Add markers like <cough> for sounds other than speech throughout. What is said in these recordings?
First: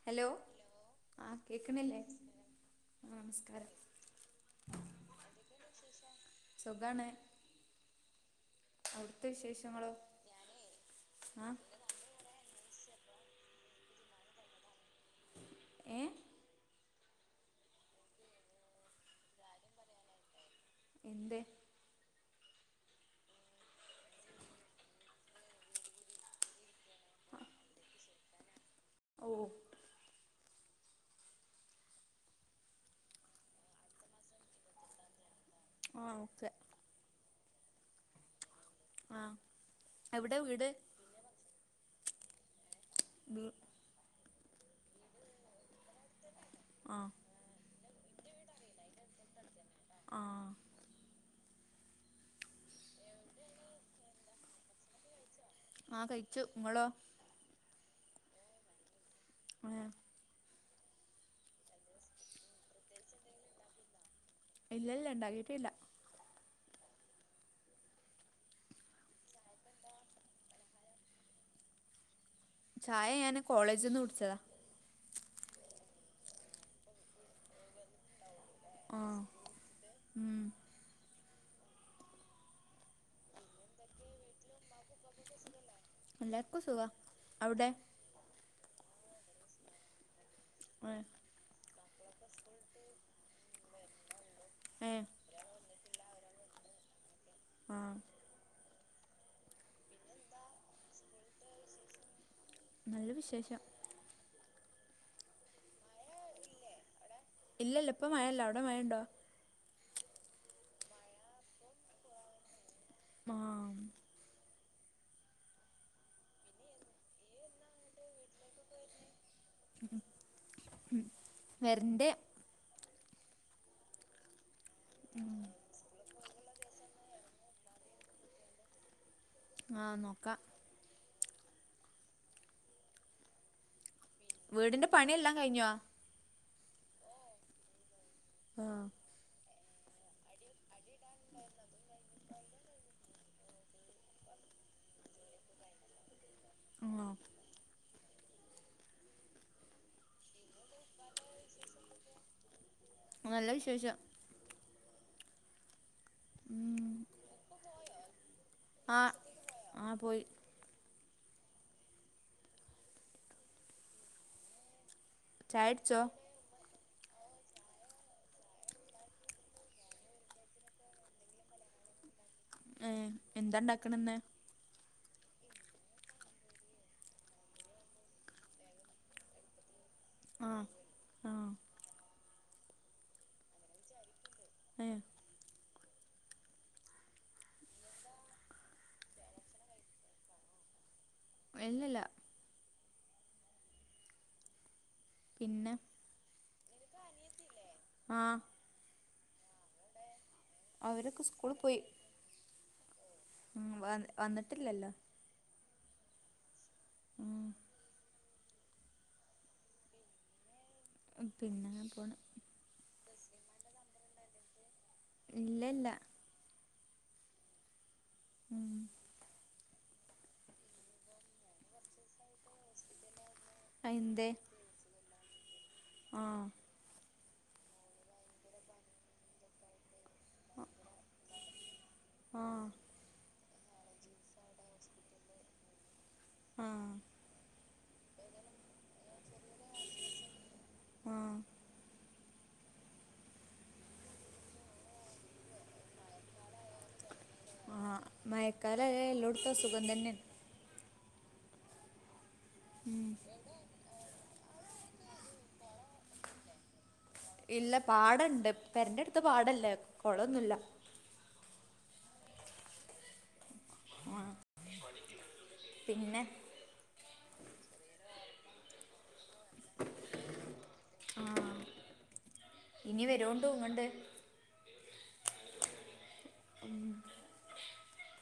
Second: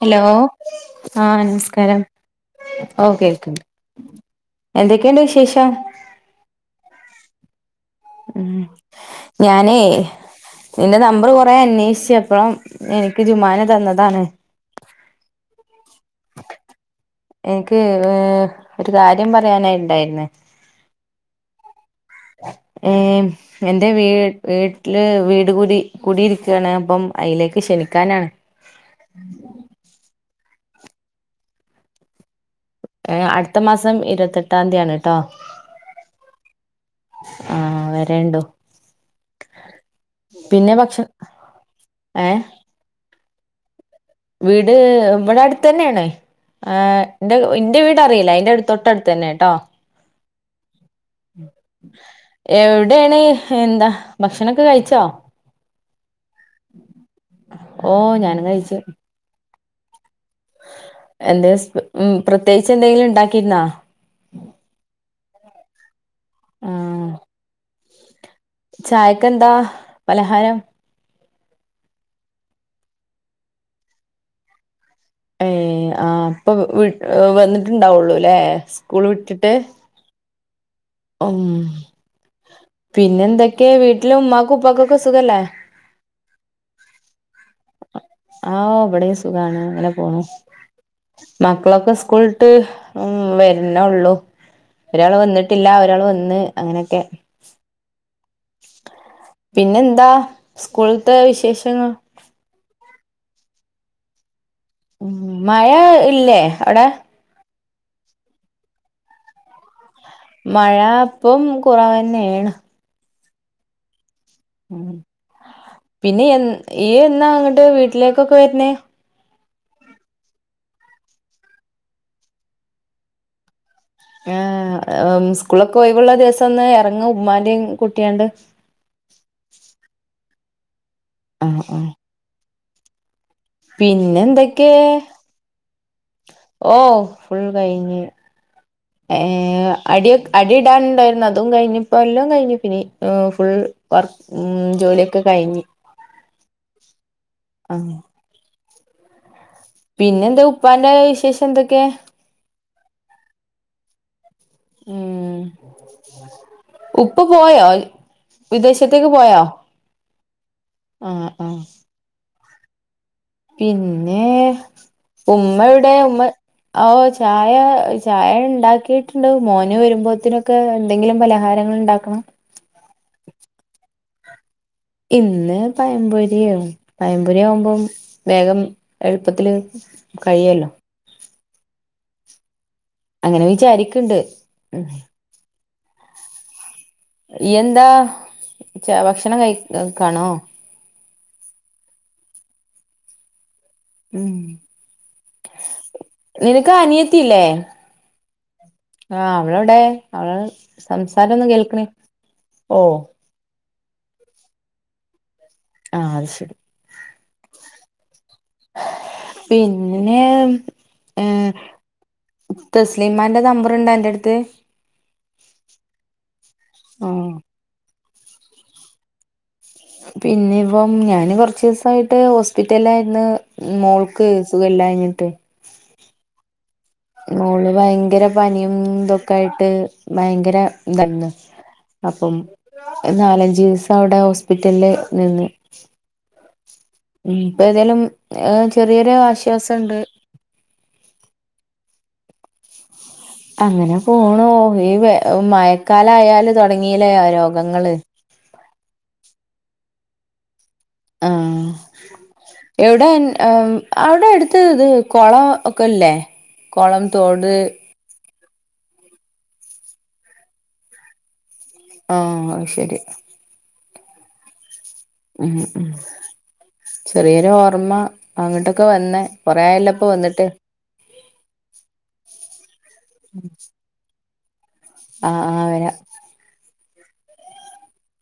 Hello ആ ആഹ് കേക്കണില്ലേ നമസ്കാരം ഓ ആ കേൾക്കിണ്ട്. നമസ്കാരം എന്തൊക്കെയുണ്ട് വിശേഷം? സുഖാണ്. ഉം അവിടുത്തെ ഞാനേ വിശേഷങ്ങളോ നിന്റെ നമ്പർ ആ കൊറെ അന്വേഷിച്ചപ്പോമ എനിക്ക് ജുമാന തന്നതാണ്. ഏ എനിക്ക് ഏഹ് ഒരു കാര്യം പറയാനിണ്ടായിരുന്ന്. എന്തെ? ഏഹ് എൻ്റെ വീ വീട്ടില് വീട് കൂടി കൂടിയിരിക്കാണ് അപ്പം അയിലേക്ക് ക്ഷണിക്കാനാണ്. ഓ ഓ. ഏഹ് അടുത്ത മാസം ഇരുപത്തെട്ടാം തീയാണുട്ടോ. ആഹ് ഓക്കെ ആഹ് വരണ്ടോ ആ എവിടെ വീട് പിന്നെ ഭക്ഷ ഏഹ് വീ വീട് ഇവിടെ അടുത്തന്നെയാണ് ആ എന്റെ ഇ എന്റെ വീട് അറിയില്ലേ അയിൻ്റെ അടു തൊട്ടടുത്ത് തന്നെട്ടോ. ആ എവിടെയാണ് എന്താ ഭക്ഷണൊക്കെ കഴിച്ചോ? ആഹ് കയിച്ചു. ഇങ്ങളോ? ഓ ഞാനും കയിച്ചു. ആ എന്താ സ്പ ഉമ് പ്രത്യേകിച്ച് എന്തെങ്കിലും ഇണ്ടാക്കിരുന്നോ ഇല്ലല്ല ഇണ്ടാക്കിട്ടില്ല ആഹ്. ചായക്കെന്താ പലഹാരം? ചായ ഞാന് കോളേജിന്ന് കുടിച്ചതാ. ഏഹ് ആഹ് അപ്പൊ വീ വന്നിട്ടുണ്ടാവുള്ളു ല്ലേ. ആ സ്കൂള് വിട്ടിട്ട്. ഉം ഉം പിന്നെ എന്തൊക്കെ വീട്ടില ഉമ്മാക്ക ഉപ്പക്കൊക്കെ സുഖല്ലേ? എല്ലാർക്കു സുഖ അവിടെ ആഹ് ഇവിടെ സുഖാണ് അങ്ങനെ പോണ് ഏ മക്കളൊക്കെ സ് കൂൾട്ട് ഉ വര്‌നേ ഒള്ളൂ ഏ ഒരാൾ വന്ന് ഒരാൾ വന്ന് അങ്ങനൊക്കെ ആ പിന്നെ എന്താ സ്കൂൾത്തെ വിശേഷങ്ങൾ നല്ല വിശേഷം ഉം മഴ ഇല്ലേ അവിടെ? ഇല്ല ല്ല ഇപ്പ മയല്ലഅവിടെ മയണ്ടോ? മഴ പ്പം കുറവന്നെണ് മാ ഉം പിന്നെ എ ഈ എന്നാ അങ്ങട്ട് വീട്ടിലേക്കൊക്കെ വര്ന്നേ വരണ്ട് ആ അംമ് സ്കൂളൊക്കെ ഒഴിവുള്ള ദിവസം ത്തൊന്ന് ഇറങ്ങ് ഉമ്മാന്റെ കുട്ടിയാണ്ട് ആ നോക്ക ആ ആ പിന്നെ എന്തൊക്കെ? വീടിന്റെ പണിയെല്ലാം കഴിഞ്ഞോ ഓ ഫുൾ കഴിഞ്ഞ് ആഹ് ഏ അടി അടിടാനുണ്ടായിരുന്ന് അതും കഴിഞ്ഞ്പ്പോ എല്ലാം കഴിഞ്ഞ് പിനി ഫുൾ വർക്ക് ഉം ജോലിയൊക്കെ കഴിഞ്ഞ് ആ ഉം പിന്നെ ന്ത് ഉപ്പാന്റെ വിശേഷം എന്തൊക്കെ? നല്ല വിശേഷം. ഉം ഉം ഉപ്പ പോയോ? വിദേശത്തേക്ക് ആഹ് പോയോ? ആഹ് പോയി ആആ പിന്നെ ഉമ്മ എവ്ടെ? ചായടിച്ചോ ഉമ്മ ആ ഹോ ചായ ചായ ഉണ്ടാക്കിയിട്ട്ണ്ട് മോന് വരുമ്പോത്തിനൊക്കെ എന്തെങ്കിലും പലഹാരം ന്ന് ണ്ടാക്കണം. ഏ എന്താണ്ടാക്കണന്ന്? ഇന്ന് പയപൊരിയോ, പയപൊരിയാവുമ്പം വേഗം എളുപ്പത്തില് കഴ് ആഹ് യല്ലോ ആഹ് അങ്ങനെ വിചാരിക്ക്ണ്ട് ഏഹ് ഇയ്യന്താ ച്ച ഭക്ഷണം കഴികാണോ? എല്ലല്ല ഉം പിന്നെ നിനക്ക് അനിയത്തില്ലേ? ആ ആ അവളെവിടെ അവള അവരൊക്കെ സംസാരം ഒന്നും സ്കൂളിൽ പോയി കേൾക്ക്ണ് ഓ ഉം വ വന്നിട്ടില്ലല്ലോ ആഹ് അത് ശരി ഉം പിന്നെ പിന്നെ ങ്ങ പോണ് ല്ലിമാന്റെ നമ്പറ് ണ്ടോ അൻറ ടുത്ത് ഇല്ല ഇല്ല ആ <inaudible> പിന്നെ ഇപ്പം ഞാന് കൊറച്ചീസായിട്ട് ഹോസ്പിറ്റല് ആയിരുന്നു അയെന്തേ മോൾക്ക് സുഖല്ലാന്ന്ട്ട് ആഹ് മോള് ഭയങ്കര പനിയും ഇതൊക്കെ ആയിട്ട് ഭയങ്കര ഇതായനു അപ്പം ആഹ് നാലഞ്ച് <inaudible> ആഹ് ഇപ്പ ഏതായാലും ചെറിയൊരു ആശ്വാസംണ്ട് ആഹ് അങ്ങനെ പോണോ ഈ മഴക്കാലായാല് തുടങ്ങി ആഹ് മഴക്കാലയാ എല്ലോട്ത്തും അസുഖംതന്നെണ് ആഹ് എവിടെ അവിടെ <unintelligible> <unintelligible> ഇത് കൊള ഒക്കെല്ലേ കൊളം ഇല്ല പാടണ്ട് പെരന്റെ അടുത്ത് പാടല്ലേ കുളൊന്നുമില്ല ആഹ് അതുശരി <inaudible> ഉം ഉം പിന്നെ ചെറിയൊരു ഓർമ്മ അങ്ങോട്ടൊക്കെ വന്നെ കൊറയല്ലപ്പൊ വന്നിട്ട് ആ ഇനി വരോണ്ട് <unintelligible> ഇങ്ങണ്ട് ആഹ് ആ വരാ <unintelligible>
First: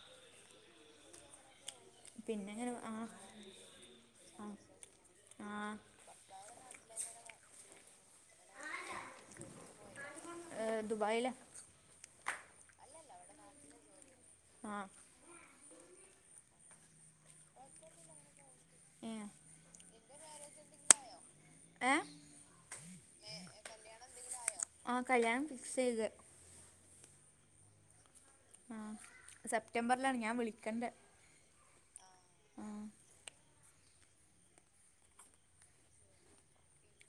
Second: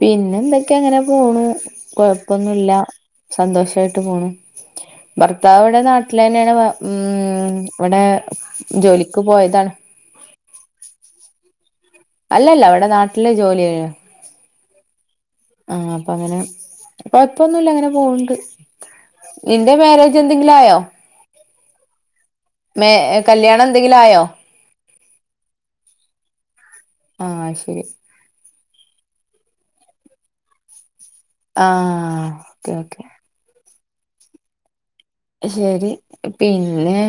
പിന്നെ എന്തൊക്കെ ഇങ്ങനെ പോണൂ പിന്നെ കൊഴപ്പൊന്നുല്ല ഇങ്ങനെ ആ സന്തോഷായിട്ട് പോണു ആ ആ ഭർത്താവവിടെ നാട്ടിൽ തന്നെയാണ് ഉം ഇവിടെ ജോലിക്ക് പോയതാ <inaudible> ഏ, ദുബായിലാ അല്ലല്ല അവിടെ നാട്ടില് ജോലിയ്യ ആഹ് ആഹ് അപ്പൊ അങ്ങനെ കൊയപ്പൊന്നുല്ല അങ്ങനെ പോവണ്ട് ഏ ഇന്റെ മാരേജ് എന്തെങ്കിലും ആയോ? ഏ <unintelligible> കല്യാണം എന്തെങ്കിലും ആയോ ആ കല്യാണം ഫിക്സ് ചെയ്ത് ആഹ് ശരി ആ സെപ്റ്റംബറിലാണ് ഞാൻ വിളിക്കണ്ട് ആഹ് ഓക്കെ ഓക്കെ ശരി, പിന്നെ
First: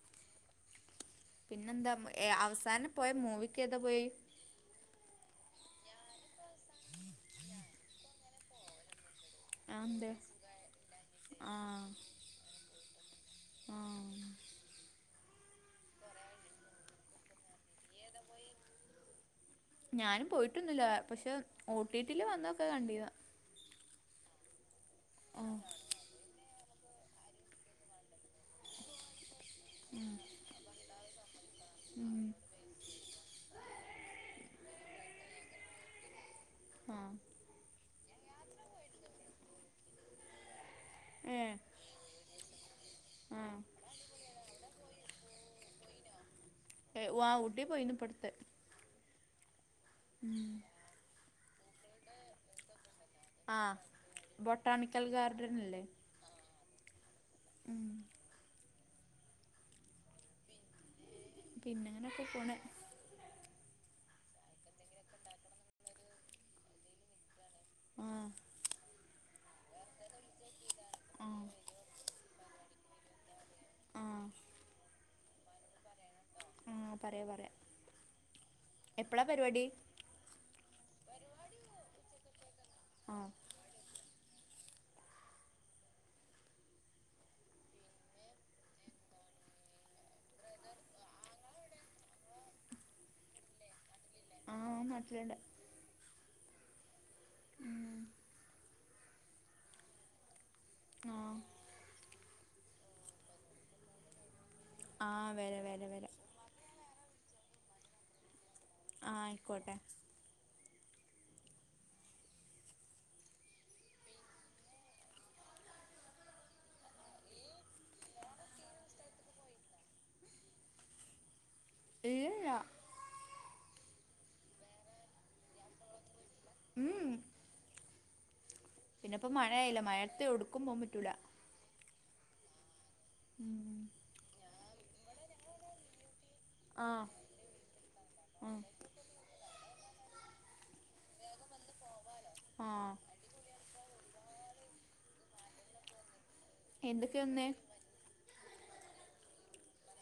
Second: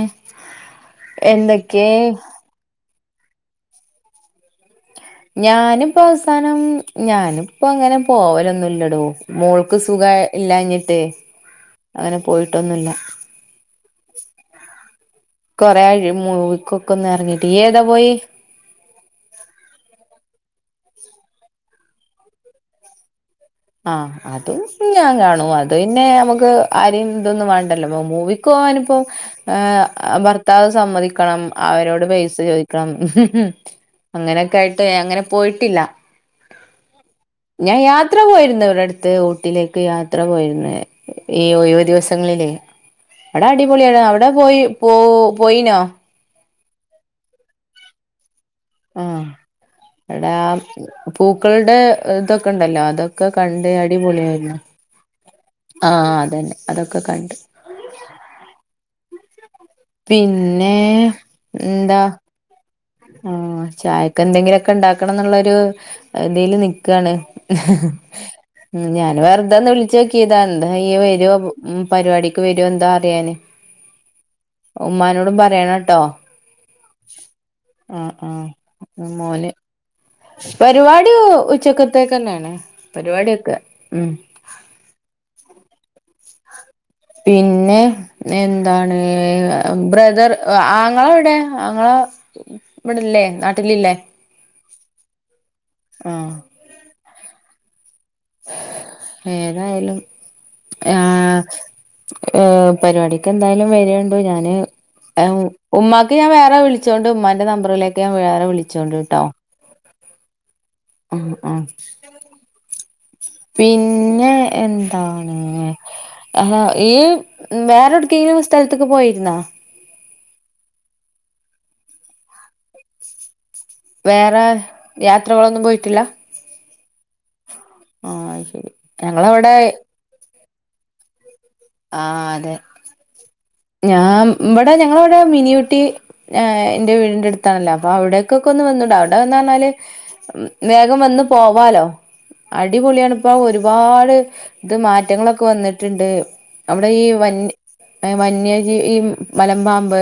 എന്തൊക്കെ പിന്നെന്താ അവസാനം പോയ മൂവിക്ക് ഏതാ പോയി ഞാനിപ്പോ അവസാനം ഞാനിപ്പോ അങ്ങനെ പോവലൊന്നുമില്ലടോ ആ മോൾക്ക് സുഖ എന്ത് ഇല്ലഞ്ഞിട്ട് ആ അങ്ങനെ പോയിട്ടൊന്നുമില്ല ആ <inaudible> കൊറെേ ആയി മൂവിക്കൊക്ക ഒന്ന് ഇറങ്ങിട്ട് ഇയ്യ് ഏതാ പോയെ ഞാനും പോയിട്ടൊന്നില്ല പക്ഷെ ഓട്ടിട്ടില് വന്നൊക്കെ കണ്ടിന് ആ അതും ഞാൻ കാണും അത് പിന്നെ നമുക്ക് ആരെയും ഇതൊന്നും വേണ്ടല്ലോ മൂവി പോവാനിപ്പോ ഭർത്താവ് സമ്മതിക്കണം, അവരോട് ഉം. പൈസ ചോദിക്കണം <unintelligible> അങ്ങനൊക്കെ ആയിട്ട് അങ്ങനെ പോയിട്ടില്ല ആ ഞാൻ യാത്ര പോയിരുന്നു ഇവിടെ അടുത്ത് ഊട്ടിലേക്ക് യാത്ര പോയിരുന്നു ഏ ഈ ഒഴിവ് ദിവസങ്ങളിലേ അവിടെ ആഹ് അടിപൊളിയാണ് അവിടെ പോയി പോ പോയിനോ എ വാ ഊട്ടി പോയിനി ഇപ്പടുത്ത് ആഹ് <unintelligible> പൂക്കളുടെ ഇതൊക്കെണ്ടല്ലോ അതൊക്കെ ഒക്കെ കണ്ട് ആഹ് അടിപൊളിയായിരുന്നു ബൊട്ടാണിക്കൽ ഗാർഡൻ ഇല്ലേ ആ അതെന്നെ അതൊക്കെ കണ്ട് പിന്നേ പിന്നെങ്ങനൊക്കെ പോണ് ആ ചായൊക്കെന്തെങ്കിലൊക്കെ ഇണ്ടാക്കണം ന്ന്ള്ളൊരു തീല് നിക്കാണ് ആഹ് ഉം ഞാന് വെർതൊന്നു വിളിച്ചാേക്കീതാ ന്തായ് ഈ വര്വോ ഉം പരിപാടിക്ക് വര്വോ എന്താ അറ്യാന് ആഹ് ഉമ്മാനോടും പറ്യേണട്ടൊ ആ പറയാ പറയാ ആ ആ എപ്പളാ മോന് പരിപാടി പരിപാടി ഉച്ചക്കത്തേക്കെന്നേണ്‌ ആഹ് പരിപാട്യാെക്കെ ഉം പിന്നെ എന്താണ് ബ്രദർ ആങ്ങള ഔടെ ആങ്ങളാ ഇവ്ടെല്ലേ നാട്ടിലില്ലേ ആ ഓൻ നാട്ടില്ണ്ട് ആഹ് ഏതായാലും ആ ആഹ് ഏ പരിപാടിക്ക് എന്തായാലും വരാേണ്ടു ഞാന് ആഹ് എം വരാ വരാ വരാ ഉമ്മാക്ക് ഞാൻ വേറെ വിളിച്ചോണ്ട് ഉമ്മാന്റെ നമ്പറിലേക്ക് ഞാൻ വേറെ വിളി ആ അയ്ക്കോട്ടെ ആ ആ പിന്നെ എന്താണ് ആ യ്യ് വേറൊട്ക്കെങ്കിലും സ്ഥലത്ത്ക്ക് പോയിര്ന്നാേ ഇല്ലില്ല വേറെ യാത്രകളൊന്നും പോയ്ട്ടില്ല മ് ഉം ആ അയ്ശെരി പിന്നെ ഇപ്പം മഴായിലെ മഴയത്ത് ഒട്ക്കും പോകാൻ പറ്റൂല ആ അതെ ഞാൻ ബടേ ഞങ്ങള്വ്ടെ മിനിയൂട്ടി ആ ഇന്റെ ആഹ് വീടിന്റെട്ത്താണല്ലോ അപ്പൊ അവിടേക്കൊക്കൊന്ന് ആഹ് വന്നുടെ അവ്ടെ വന്ന് പർഞ്ഞാല് വേഗം വന്ന് പോവാലോ ആഹ് അടിപൊളിയാണ് ഇപ്പം ഒരുപാട് ഇത് മാറ്റങ്ങളൊക്കെ വന്ന്ട്ട്ണ്ട് അവിടെ ഈ എന്തൊക്കെയാ വന്നേ വന്യ എ വന്യ ഈ ഇ മലമ്പാമ്പ്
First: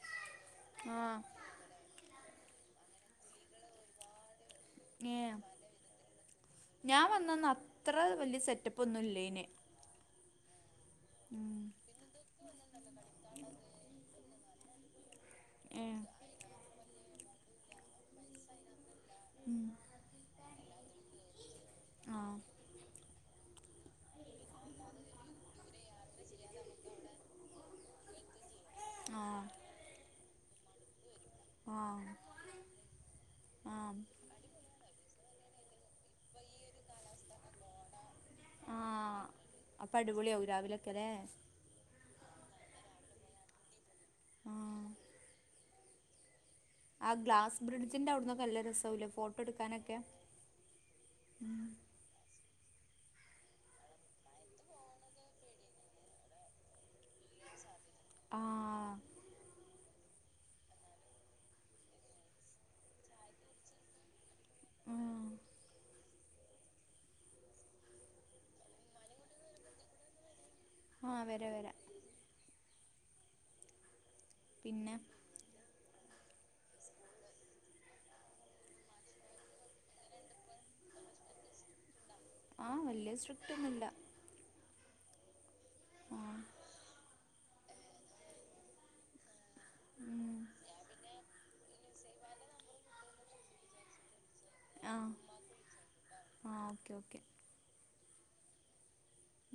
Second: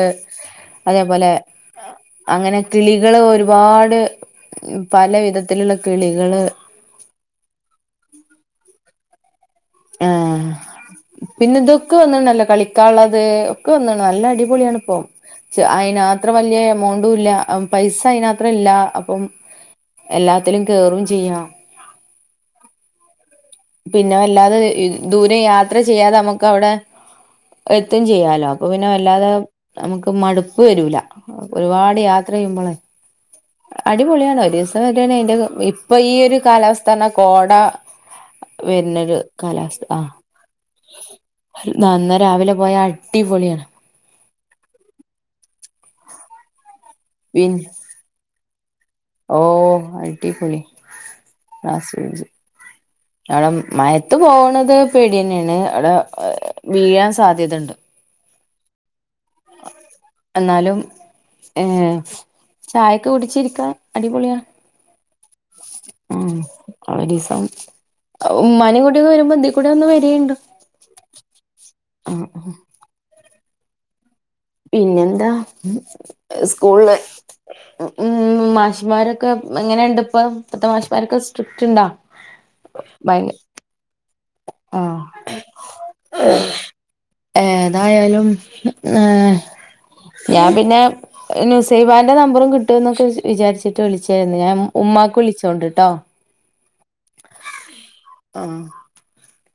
ആഹ് അതേപോലെ അങ്ങനെ കിളികള് ഒരുപാട് പല വിധത്തിലുള്ള കിളികള് അന്നൊന്നും അത്ര വല്യ സെറ്റപ്പാെന്നും ഇല്ലേനി ആ പിന്നെ ഇതൊക്കെ വന്ന്ണല്ലോ കളിക്കാള്ളത് ഒക്കെ വന്ന്ണ് നല്ല അടി പൊളിയാണ്പ്പം ശെ ഏ അയ്നാത്രം വല്യ എമൗണ്ടുംല്ല പൈസ അയ്നാത്രല്ല അപ്പം ഉം. എല്ലാത്തിലും കേറും ചെയ്യാം ആ പിന്നെ വല്ലാതെ ദൂരം യാത്ര ചെയ്യാതെ ഞമ്മക്ക് അവ്ടെ എത്തും ചെയ്യാലോ അപ്പൊ പിന്നെ ആ വല്ലാതെ ഞമ്മക്ക് മടുപ്പ് വരൂല ആ ഒരുപാട് യാത്ര ചെയ്യുമ്പള ആ അടിപൊളിയാണ് ഒരീസം വരാണ് അയ്ന്റെത് ഇപ്പൊ ഈയൊരു കാലാവസ്ഥാർഞ്ഞ കോട ആ വര്ണൊരു കാലാവസ്ഥ അപ്പം ആ അടിപൊളിയാവും രാവിലെയൊക്കെ അല്ലേ നന്ന രാവിലെ പോയ അടിപൊള്യാണ് ആ ആ പിൻ ഗ്ലാസ് ബ്രിഡ്ജിന്റെ അവിട്ന്നൊക്കെ നല്ല രസാവൂലെ ഫോട്ടട്ക്കാനൊക്കെ ആ സെരി സെ അവ്ടെ മഴത്ത് പോക്ണത് പേട്യെന്നേണ്‌ അവ്ടെ വീഴാൻ സാധ്യതണ്ട് ആ എന്നാലും ഏ ചായൊക്കെ കുടിച്ചിരിക്ക അടിപൊള്യാ ഉം. ആ ഒരീസം ഉമ്മാനിം കൂട്ടി വരുമ്പം ഇതിക്കൂടെ ഒന്ന് വരേണ്ടി ആ വര വരാ പിന്നെ എന്താ സ്ക്കൂൾ ഉം മാഷ്മാരൊക്കെ എങ്ങനെയുണ്ട് ഇപ്പ ഇപ്പത്തെ മാഷമാരൊക്കെ സ്ട്രിക്ട് ഉണ്ടാ? ആ വലിയ സ്ട്രിക്ടാെന്നുല്ല ആ ഏതായാലും ഞാ ഉം. ഞാൻ പിന്നെ ന്യൂസ് സേവാൻ്റെ നമ്പറും കിട്ടു എന്നൊക്കെ വിചാ വിചരിച്ചിട്ട് വിളിച്ച രുന്നു ഞാൻ ആ ഉമ്മാക്ക് വിളിച്ചോണ്ടിട്ടോ ആ ഓക്കെ ഓക്കെ ആ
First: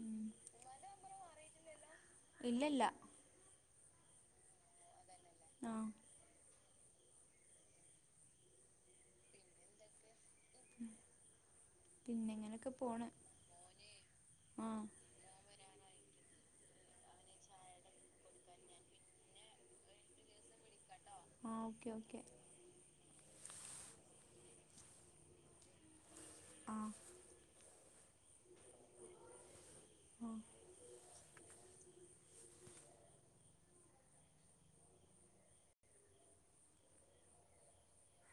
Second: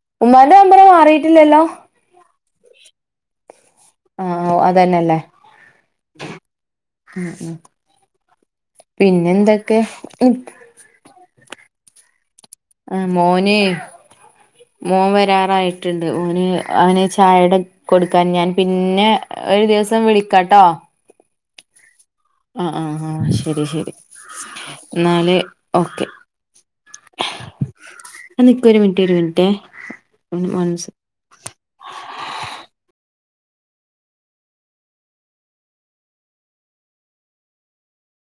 ഉം. ഉമ്മാന്റെ നമ്പർ മാറിയിട്ടില്ലല്ലോ? ഇല്ലല്ല. ആ അതന്നെയല്ലേ. ആ ആഹ ഹ പിന്നെ എന്തൊക്കെ? ഉം പിന്നെ ഇങ്ങനെയൊക്കെ ആഹ പോണ് മോന് ആ മോൻ വരാറായിട്ടുണ്ട് ഓന് അവന് ചായയുടെ കൊടുക്കാൻ ഞാൻ പിന്നെ ഓ ഒരു ദിവസം വിളിക്കാട്ടോ. ആ ഓക്കെ ഓക്കെ. ആ ആഹ് ആഹ് ശരി ശരി എന്നാല് ഓക്കെ. ആ നിക്ക് ഒരു മിനിറ്റ് ഒരു മിനിറ്റ് ആ വൺസ്